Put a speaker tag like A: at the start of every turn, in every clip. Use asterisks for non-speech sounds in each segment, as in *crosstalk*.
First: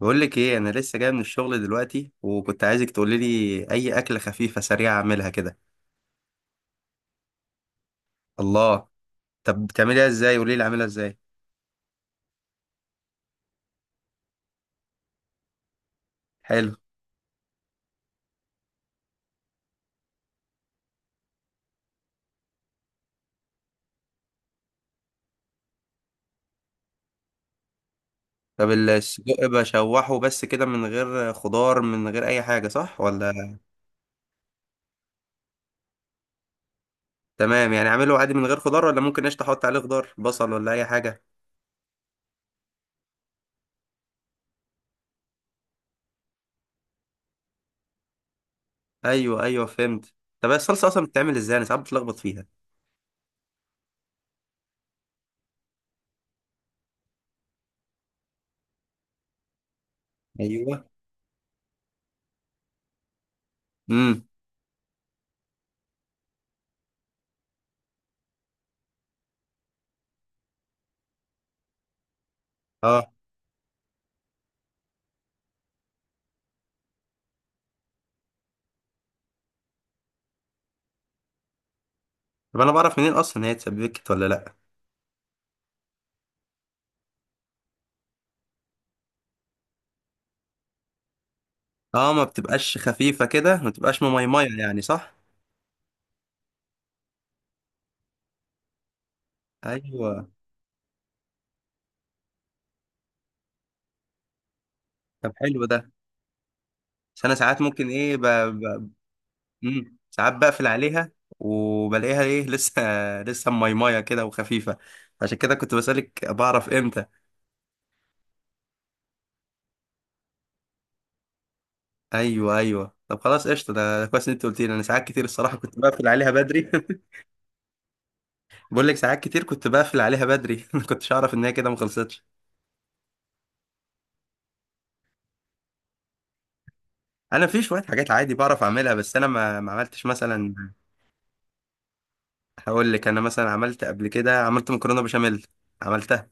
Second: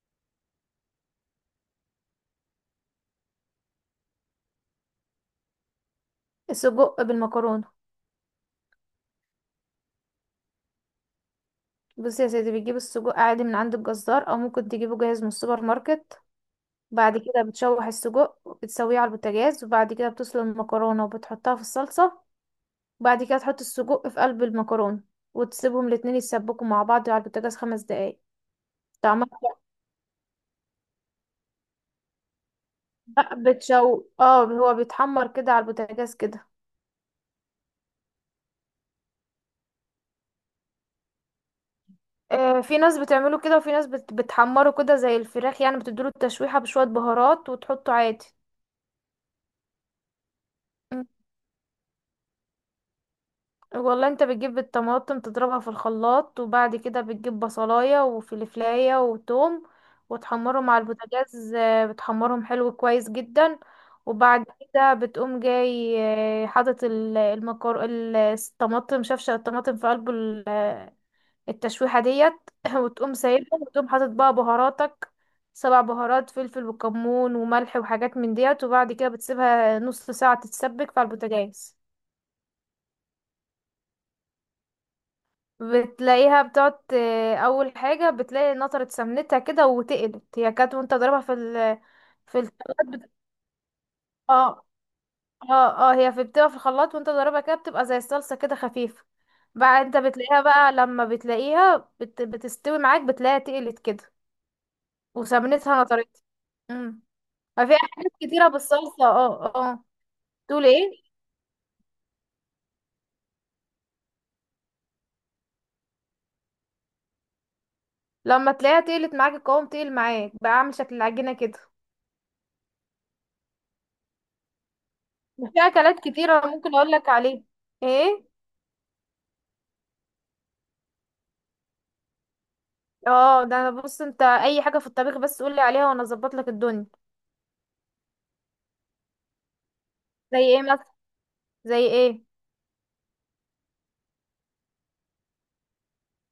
A: بقول لك ايه؟ انا لسه جاي من الشغل دلوقتي، وكنت عايزك تقولي لي اي اكله خفيفه سريعه اعملها كده.
B: السجق بالمكرونة.
A: الله. طب بتعمليها ازاي؟ قولي لي اعملها ازاي.
B: بصي يا سيدي، بتجيب السجق عادي من عند الجزار او ممكن تجيبه جاهز من السوبر ماركت.
A: حلو.
B: بعد كده بتشوح السجق وبتسويه على البوتاجاز، وبعد كده بتسلق المكرونة وبتحطها في الصلصة، وبعد كده تحط السجق في قلب المكرونة، وتسيبهم الاتنين يتسبكوا مع بعض على البوتاجاز 5 دقايق.
A: طب
B: طعمها
A: السجق بشوحه بس كده، من غير خضار، من غير اي حاجه، صح
B: بقى
A: ولا؟
B: بتشو اه هو بيتحمر كده على البوتاجاز كده.
A: تمام، يعني اعمله عادي من غير خضار، ولا ممكن قشطه احط عليه خضار، بصل ولا اي حاجه؟
B: في ناس بتعمله كده، وفي ناس بتحمره كده زي الفراخ، يعني بتديله التشويحة بشوية بهارات وتحطه عادي.
A: ايوه، ايوه، فهمت. طب هي الصلصه اصلا بتتعمل ازاي؟ انا ساعات بتلخبط فيها.
B: والله انت بتجيب الطماطم تضربها في الخلاط، وبعد كده بتجيب بصلاية وفلفلاية وتوم وتحمرهم على
A: ايوه.
B: البوتاجاز. بتحمرهم حلو كويس جدا.
A: امم.
B: وبعد كده بتقوم جاي حاطط الطماطم، شفشة الطماطم في قلب التشويحة ديت. *coughs* *clears throat*
A: اه.
B: وتقوم سايبهم، وتقوم حاطط بقى بهاراتك 7 بهارات: فلفل وكمون وملح وحاجات من ديت. وبعد كده بتسيبها نص ساعة تتسبك في البوتاجاز.
A: طب انا بعرف منين اصلا ان هي اتسبكت ولا لا؟
B: بتلاقيها بتقعد اول حاجه بتلاقي نطرت سمنتها كده وتقلت، هي كانت وانت ضاربها في ال
A: اه، ما
B: في
A: بتبقاش
B: الخلاط
A: خفيفه كده، ما بتبقاش مميميه
B: اه
A: يعني، صح؟
B: اه، هي في بتبقى في الخلاط وانت ضاربها كده بتبقى زي الصلصه كده خفيفه. بقى انت
A: ايوه.
B: بتلاقيها بقى لما بتلاقيها بتستوي معاك، بتلاقيها تقلت كده،
A: طب حلو
B: وسمنتها
A: ده.
B: نطرت. امم
A: بس انا ساعات
B: ففي
A: ممكن
B: حاجات
A: ايه
B: كتيره بالصلصه، اه.
A: ساعات
B: تقول
A: بقفل
B: ايه؟
A: عليها، وبلاقيها ايه *laughs* لسه. لسه ميمية كده وخفيفة. عشان كده كنت بسألك، بعرف امتى؟
B: لما تلاقيها تقلت معاك، القوام تقل معاك بقى عامل شكل العجينه كده.
A: ايوه، ايوه، طب خلاص قشطة. ده ده كويس ان انت قلت لي، انا ساعات كتير الصراحة
B: وفي
A: كنت
B: اكلات
A: بقفل عليها
B: كتيره
A: بدري
B: ممكن اقول لك
A: *laughs*
B: عليها. ايه؟
A: بقول لك ساعات كتير كنت بقفل عليها بدري *laughs* ما كنتش اعرف ان هي كده ما خلصتش.
B: اه، ده انا بص، انت اي حاجه في الطبيخ بس قولي عليها وانا اظبط لك الدنيا.
A: انا في شوية حاجات عادي بعرف اعملها، بس انا ما عملتش
B: زي
A: مثلا.
B: ايه مثلا؟ زي ايه؟
A: هقول لك، انا مثلا عملت قبل كده، عملت مكرونة بشاميل. عملتها.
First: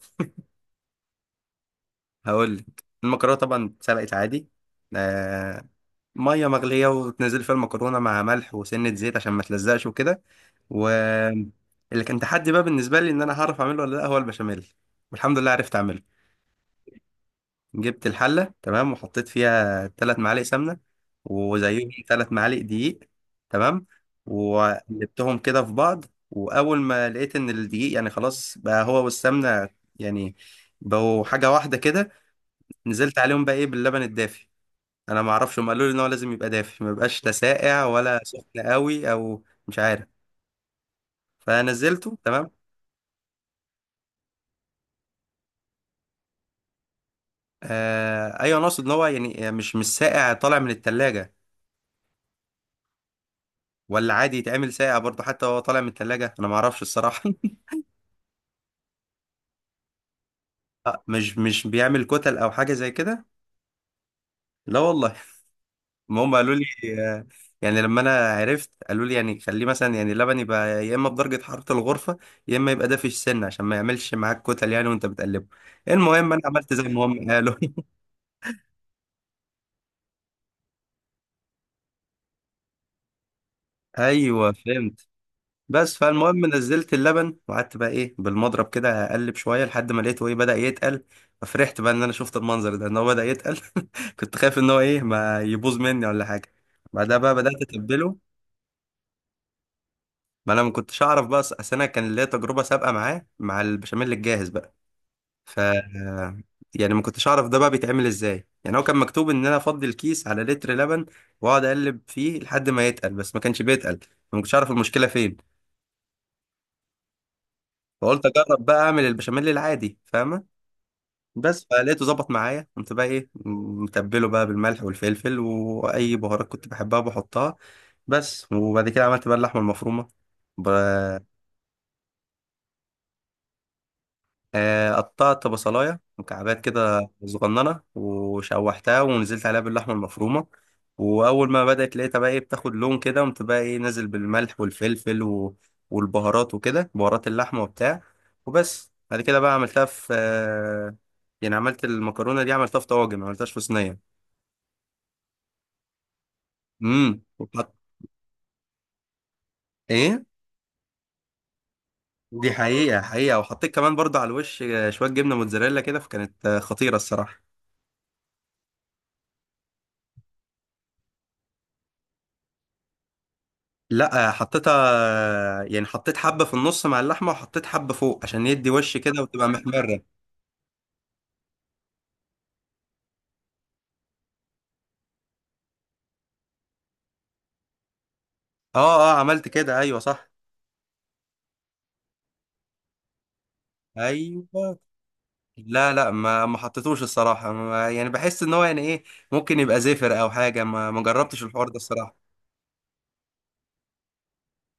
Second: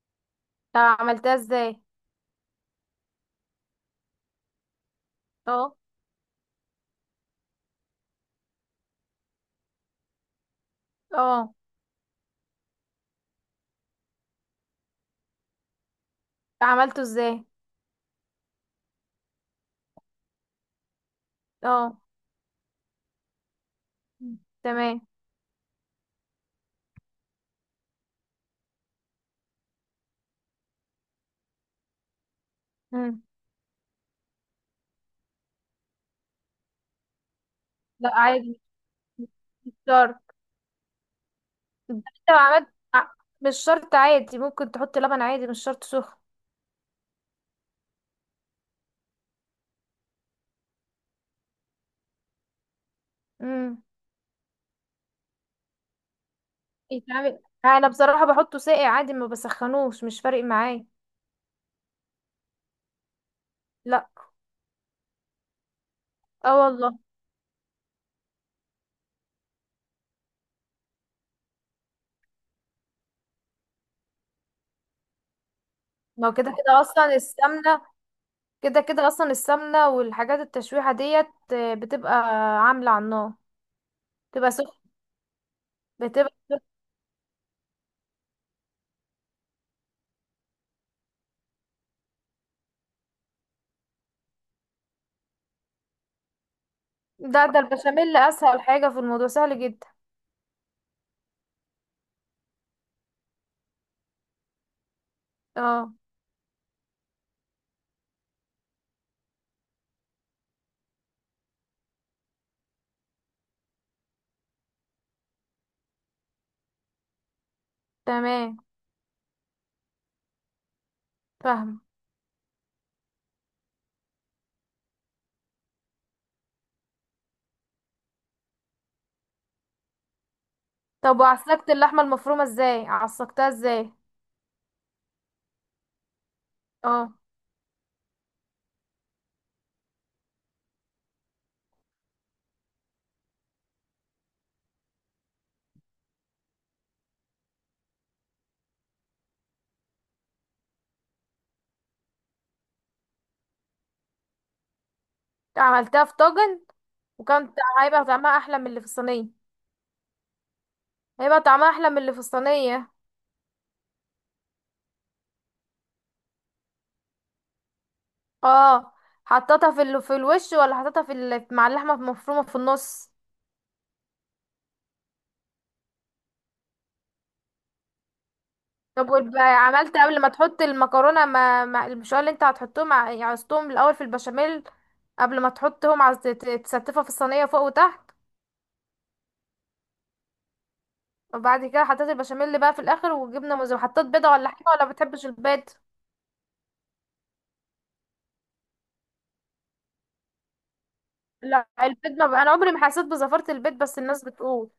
B: طب عملتها ازاي؟
A: هقول لك، المكرونه طبعا اتسلقت عادي. آه.
B: اه
A: ميه مغليه وتنزل فيها المكرونه مع ملح وسنه زيت عشان ما تلزقش وكده. و
B: اه
A: اللي كان تحدي بقى بالنسبه لي، ان انا هعرف اعمله ولا لا، هو البشاميل. والحمد لله عرفت اعمله.
B: عملته ازاي؟
A: جبت الحله تمام وحطيت فيها 3 معالق سمنه، وزيهم
B: اه.
A: 3 معالق دقيق. تمام.
B: مم. تمام.
A: وقلبتهم كده في بعض. واول ما لقيت ان الدقيق يعني خلاص بقى هو والسمنه يعني بقوا حاجه واحده كده، نزلت
B: مم.
A: عليهم بقى ايه باللبن الدافي. انا ما اعرفش، هم قالوا لي ان هو لازم يبقى دافي، ما يبقاش لا ساقع
B: لا
A: ولا
B: عادي،
A: سخن قوي، او
B: مش
A: مش عارف.
B: شرط. انت
A: فنزلته
B: لو
A: تمام.
B: عملت ع- مش شرط، عادي، ممكن تحط لبن عادي، مش شرط سخن.
A: آه ايوه، انا اقصد ان هو يعني مش ساقع طالع من التلاجة،
B: امم
A: ولا عادي يتعمل ساقع برضه حتى وهو طالع من التلاجة؟ انا ما اعرفش الصراحة.
B: يتعمل. انا بصراحه بحطه ساقع عادي، ما بسخنوش، مش فارق
A: *laughs*
B: معايا.
A: مش بيعمل كتل او حاجة زي كده؟
B: لا.
A: لا والله *laughs* ما هم
B: اه
A: قالوا لي.
B: والله.
A: آه، يعني لما انا عرفت، قالوا لي يعني خليه مثلا، يعني اللبن يبقى يا اما بدرجة حرارة الغرفة، يا اما يبقى دافي السن، عشان ما يعملش معاك كتل يعني وانت بتقلبه.
B: ما
A: المهم
B: هو
A: انا
B: كده
A: عملت
B: كده
A: زي ما
B: اصلا
A: هم قالوا
B: السمنه،
A: *laughs*
B: كده كده اصلا السمنه والحاجات التشويحه ديت بتبقى عامله على النار، بتبقى
A: ايوه
B: سخنه.
A: فهمت. بس فالمهم
B: بتبقى
A: نزلت اللبن، وقعدت بقى ايه بالمضرب كده اقلب شويه لحد ما لقيته ايه بدا يتقل. ففرحت بقى ان انا شفت المنظر ده، ان هو بدا يتقل. *laughs* كنت خايف ان هو ايه ما يبوظ مني ولا حاجه. بعدها بقى
B: ده ده
A: بدات اتبله.
B: البشاميل اسهل حاجه في الموضوع، سهل جدا.
A: ما انا ما كنتش اعرف بقى، اصل انا كان ليا تجربه سابقه معاه، مع البشاميل الجاهز بقى. ف
B: اه.
A: يعني ما كنتش اعرف ده بقى بيتعمل ازاي. يعني هو كان مكتوب ان انا افضي الكيس على لتر لبن، واقعد اقلب فيه لحد ما يتقل، بس ما كانش بيتقل. ما كنتش اعرف المشكله فين. فقلت
B: تمام.
A: اجرب بقى اعمل البشاميل العادي، فاهمه؟ بس
B: فاهمه.
A: فلقيته ظبط معايا. قمت بقى ايه متبله بقى بالملح والفلفل، واي بهارات كنت بحبها بحطها. بس. وبعد كده عملت بقى اللحمه المفرومه. ب-
B: طب وعسلكت اللحمه المفرومه ازاي؟ عسلكتها ازاي؟
A: قطعت بصلاية مكعبات كده
B: اه.
A: صغننة، وشوحتها ونزلت عليها باللحمة المفرومة. وأول ما بدأت لقيتها بقى إيه بتاخد لون كده، قمت بقى إيه نازل بالملح والفلفل والبهارات وكده، بهارات اللحمة وبتاع. وبس بعد كده بقى عملتها في يعني عملت المكرونة دي، عملتها في طواجن، ما عملتهاش في صينية.
B: عملتها في طاجن. وكان
A: وحط.
B: هيبقى طعمها احلى من اللي في الصينيه.
A: إيه.
B: هيبقى طعمها احلى من اللي في
A: دي
B: الصينيه.
A: حقيقة، حقيقة. وحطيت كمان برضه على الوش شوية جبنة موتزاريلا كده، فكانت خطيرة الصراحة.
B: اه. حطيتها في في الوش، ولا حطيتها في مع اللحمه المفرومه في النص؟
A: لا، حطيتها، يعني حطيت حبة في النص مع اللحمة، وحطيت حبة فوق عشان يدي وش
B: طب
A: كده
B: ويبقى
A: وتبقى
B: عملت
A: محمرة.
B: قبل ما تحط المكرونة ما المشوار اللي انت هتحطهم عصتهم الأول في البشاميل، قبل ما تحطهم تستفها في الصينية فوق وتحت.
A: اه، اه، عملت كده، ايوه صح.
B: وبعد كده حطيت البشاميل اللي بقى في الآخر وجبنة موزاريلا، حطيت بيضة ولا حاجة،
A: ايوه.
B: ولا بتحبش البيض؟
A: لا، لا، ما حطيتوش الصراحة. ما يعني، بحس ان هو يعني ايه، ممكن يبقى زفر او حاجة. ما جربتش
B: لا،
A: الحوار ده
B: البيض
A: الصراحة.
B: ما بقى. أنا عمري ما حسيت بزفرة البيض، بس الناس بتقول.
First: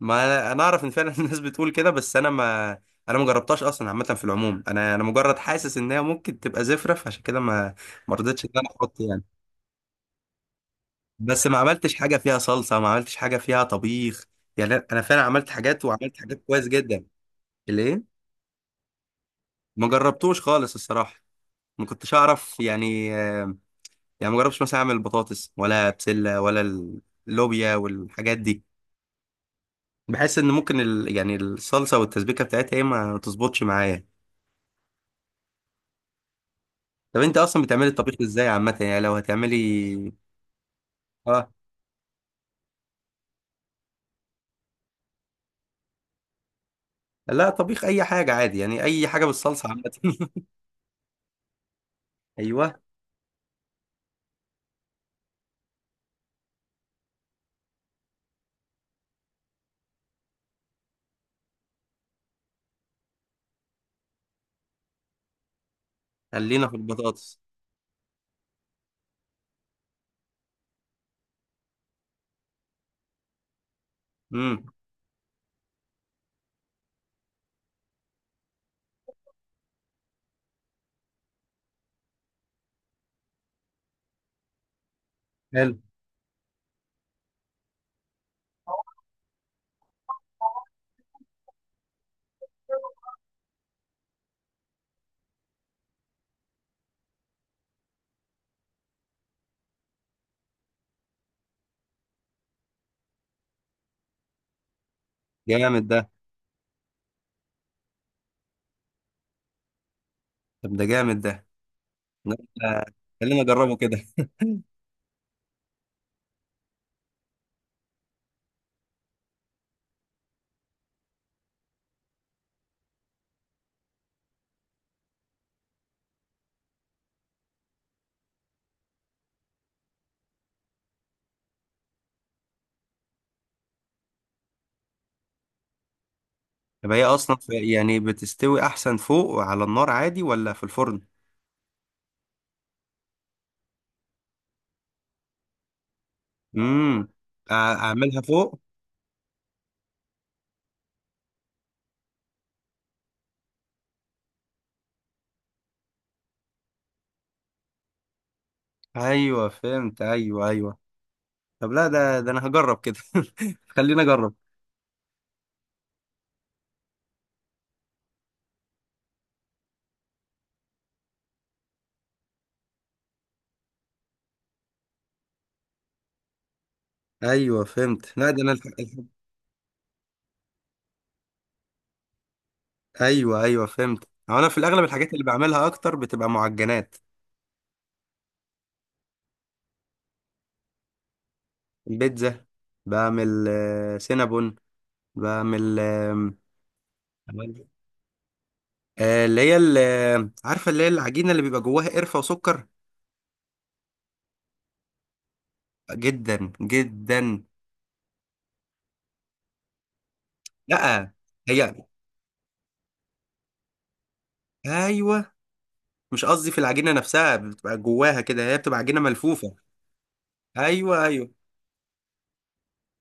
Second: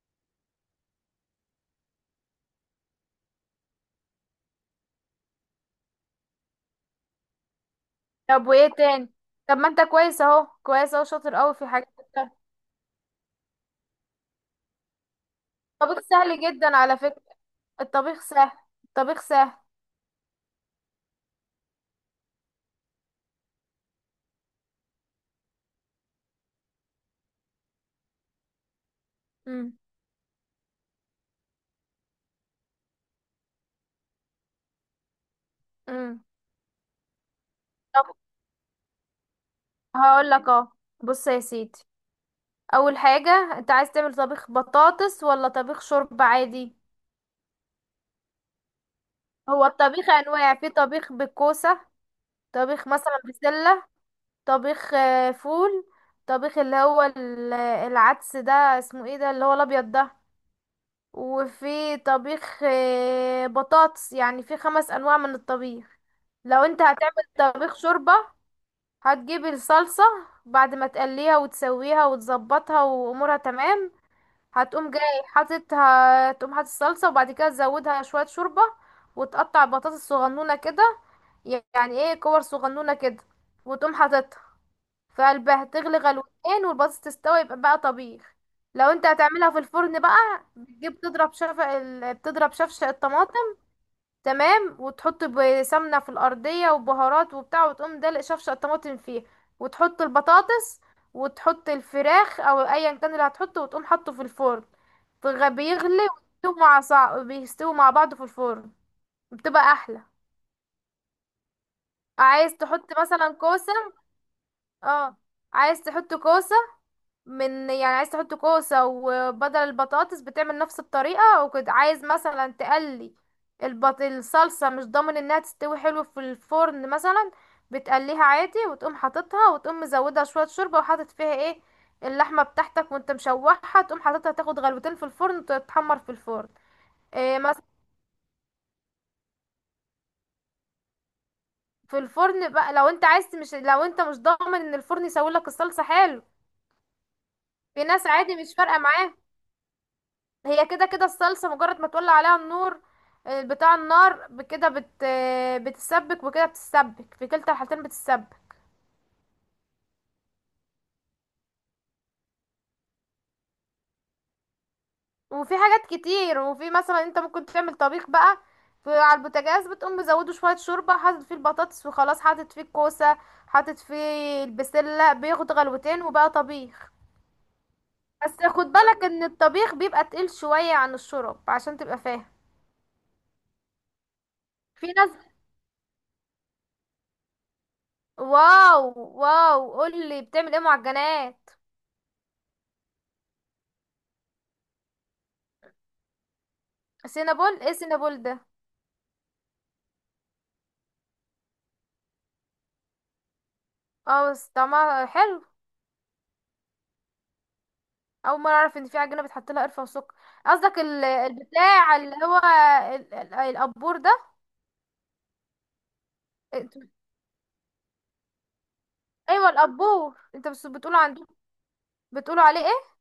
A: ما أنا اعرف ان فعلا *laughs* الناس بتقول كده، بس انا ما. انا ما جربتهاش اصلا. عامة في العموم، انا مجرد حاسس ان هي ممكن تبقى زفرة، فعشان كده ما. ما رضيتش
B: طب
A: ان انا
B: وإيه
A: احط
B: تاني؟
A: يعني.
B: طب ما انت كويس اهو، كويس اهو، شاطر
A: بس
B: قوي
A: ما
B: في حاجات
A: عملتش حاجه
B: كتير.
A: فيها صلصه، ما عملتش حاجه فيها طبيخ. يعني أنا فعلا عملت حاجات،
B: الطبيخ
A: وعملت
B: سهل
A: حاجات كويس
B: جدا على
A: جدا.
B: فكرة.
A: ليه؟
B: الطبيخ سهل. الطبيخ سهل.
A: ما جربتوش خالص الصراحه. ما كنتش اعرف يعني يعني ما جربتش مثلا اعمل بطاطس ولا بسله، ولا اللوبيا والحاجات دي.
B: امم.
A: بحس ان ممكن يعني الصلصه والتسبيكه بتاعتها ايه ما تظبطش معايا.
B: امم.
A: طب انت اصلا بتعملي
B: طب
A: الطبيخ ازاي عامه؟ يعني لو هتعملي.
B: هقول لك اهو، بص يا
A: اه.
B: سيدي، اول حاجة انت عايز تعمل طبيخ بطاطس ولا طبيخ شوربة عادي؟
A: لا، طبيخ اي حاجه عادي، يعني اي حاجه
B: هو
A: بالصلصه
B: الطبيخ
A: عامه *laughs*
B: انواع، في طبيخ بالكوسة،
A: ايوه،
B: طبيخ مثلا بسلة، طبيخ فول، طبيخ اللي هو العدس ده، اسمه ايه ده، اللي هو الابيض ده، وفي طبيخ بطاطس. يعني في 5 انواع من الطبيخ. لو
A: خلينا في
B: انت
A: البطاطس.
B: هتعمل طبيخ شوربة، هتجيب الصلصة بعد ما تقليها وتسويها وتظبطها وامورها تمام،
A: امم.
B: هتقوم جاي حاطط هتقوم حاطط الصلصة. وبعد كده تزودها شوية شوربة، وتقطع بطاطس صغنونة كده، يعني ايه كور صغنونة كده، وتقوم حاططها في قلبها،
A: حلو.
B: تغلي غلوتين والبطاطس تستوي، يبقى بقى طبيخ. لو انت هتعملها في الفرن بقى، بتجيب تضرب بتضرب شفشق الطماطم، تمام، وتحط بسمنة في الأرضية وبهارات وبتاع، وتقوم دلق شفشق الطماطم فيه، وتحط البطاطس، وتحط الفراخ او ايا كان اللي هتحطه، وتقوم حاطه في الفرن.
A: جامد
B: بيغلي
A: ده.
B: ويستوي مع بيستوي مع بعض في الفرن، بتبقى احلى.
A: طب ده جامد ده. لا،
B: عايز
A: آه،
B: تحط مثلا
A: خلينا
B: كوسة؟
A: اجربه كده.
B: اه. عايز تحط كوسة، من يعني عايز تحط كوسة وبدل البطاطس بتعمل نفس الطريقة وكده. عايز مثلا تقلي الصلصة، مش ضامن انها تستوي حلو في الفرن مثلا، بتقليها عادي وتقوم حاططها، وتقوم مزودها شوية شوربة، وحاطط فيها ايه اللحمة بتاعتك وانت مشوحها، تقوم حاططها تاخد غلوتين في الفرن وتتحمر في الفرن.
A: طب هي اصلا
B: إيه؟
A: في يعني بتستوي احسن فوق على النار عادي، ولا في الفرن؟
B: في الفرن بقى لو انت عايز، مش لو انت مش ضامن ان الفرن يسوي لك الصلصه حلو.
A: امم.
B: في ناس
A: اعملها
B: عادي مش
A: فوق.
B: فارقه معاه. هي كده كده الصلصه مجرد ما تولع عليها النور بتاع النار ب- كده بت آه، بتسبك وكده، بتسبك في كلتا الحالتين بتسبك.
A: ايوه فهمت، ايوه ايوه. طب لا، ده انا هجرب كده *laughs* خلينا اجرب.
B: وفي حاجات كتير، وفي مثلا انت ممكن تعمل طبيخ بقى في على البوتاجاز، بتقوم مزوده شويه شوربه، حاطط فيه البطاطس وخلاص، حاطط فيه الكوسه، حاطط فيه البسله، بياخد غلوتين وبقى طبيخ.
A: ايوه فهمت. لا
B: بس
A: ده انا
B: خد بالك ان الطبيخ بيبقى تقيل شوية عن الشرب عشان تبقى فاهم.
A: ايوه، ايوه، فهمت. هو انا في الاغلب
B: في ناس.
A: الحاجات اللي بعملها اكتر بتبقى معجنات.
B: واو. واو، قولي بتعمل ايه معجنات.
A: البيتزا. بعمل سينابون. بعمل
B: سينابول ايه، سينابول ده؟
A: اللي هي عارفه، اللي هي العجينه اللي بيبقى جواها قرفه وسكر.
B: اه، بس طعمها حلو.
A: جدا جدا.
B: اول مرة اعرف ان في عجينة بتحط لها قرفة وسكر. قصدك
A: لا، هي،
B: البتاع اللي هو ال- القبور ده؟
A: ايوه. مش قصدي، في
B: انت-
A: العجينه نفسها بتبقى جواها كده، هي بتبقى عجينه
B: ايوه،
A: ملفوفه.
B: القبور انت بس بتقولوا
A: ايوه ايوه.
B: عندكم، بتقولوا عليه ايه؟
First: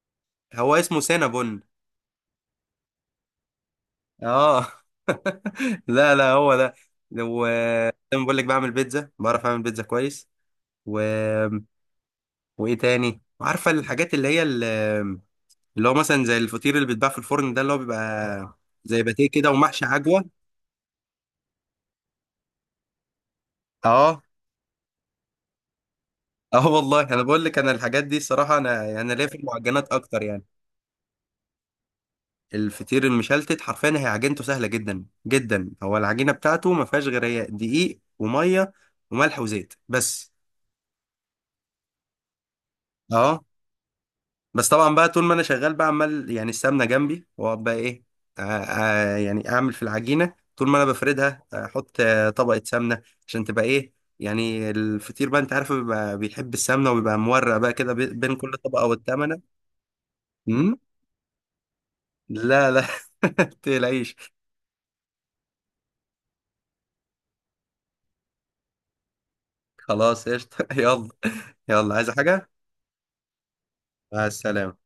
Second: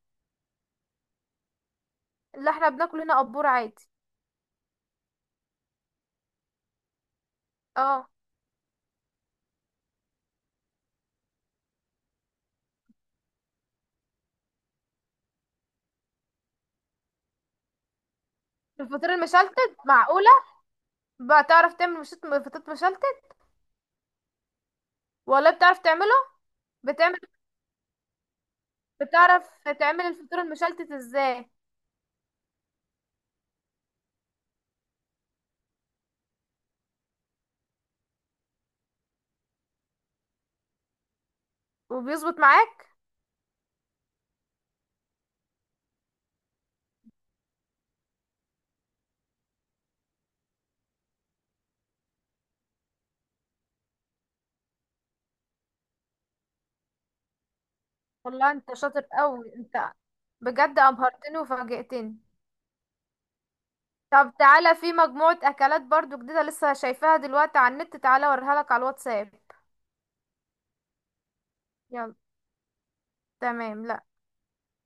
A: هو اسمه سينابون.
B: اللي احنا بناكل هنا قبور عادي.
A: اه. *laughs* لا لا، هو ده. وزي
B: اه.
A: ما بقول لك، بعمل بيتزا، بعرف اعمل بيتزا كويس. و... وايه تاني؟ عارفه الحاجات اللي هي اللي هو مثلا زي الفطير اللي بيتباع في الفرن ده، اللي هو بيبقى زي
B: الفطير
A: باتيه كده،
B: المشلتت؟
A: ومحشي عجوه.
B: معقولة بتعرف تعمل فطير مشلتت؟
A: اه.
B: والله بتعرف تعمله؟
A: اه والله،
B: بتعمل.
A: انا بقول لك، انا الحاجات دي الصراحه، انا ليا في
B: بتعرف
A: المعجنات
B: تعمل
A: اكتر
B: الفطير
A: يعني.
B: المشلتت ازاي.
A: الفطير المشلتت، حرفيا هي عجينته سهله جدا جدا. هو العجينه بتاعته ما فيهاش غير، هي دقيق وميه وملح وزيت بس.
B: وبيظبط معاك؟
A: اه. بس طبعا بقى طول ما انا شغال بقى، عمال يعني السمنه جنبي، واقعد بقى ايه يعني اعمل في العجينه. طول ما انا بفردها احط طبقه سمنه، عشان تبقى ايه يعني. الفطير بقى انت عارف، بيبقى بيحب السمنه، وبيبقى مورق بقى كده بين كل
B: والله انت
A: طبقه
B: شاطر
A: والتمنه.
B: قوي انت،
A: امم.
B: بجد ابهرتني وفاجئتني.
A: لا لا *laughs* تقلقيش.
B: طب تعالى، في مجموعة اكلات برضو جديدة لسه شايفاها دلوقتي على النت، تعالى اوريها لك على الواتساب.
A: خلاص قشطه *laughs* يلا. يلا، عايز
B: يلا.
A: حاجه؟
B: تمام.
A: مع السلامة.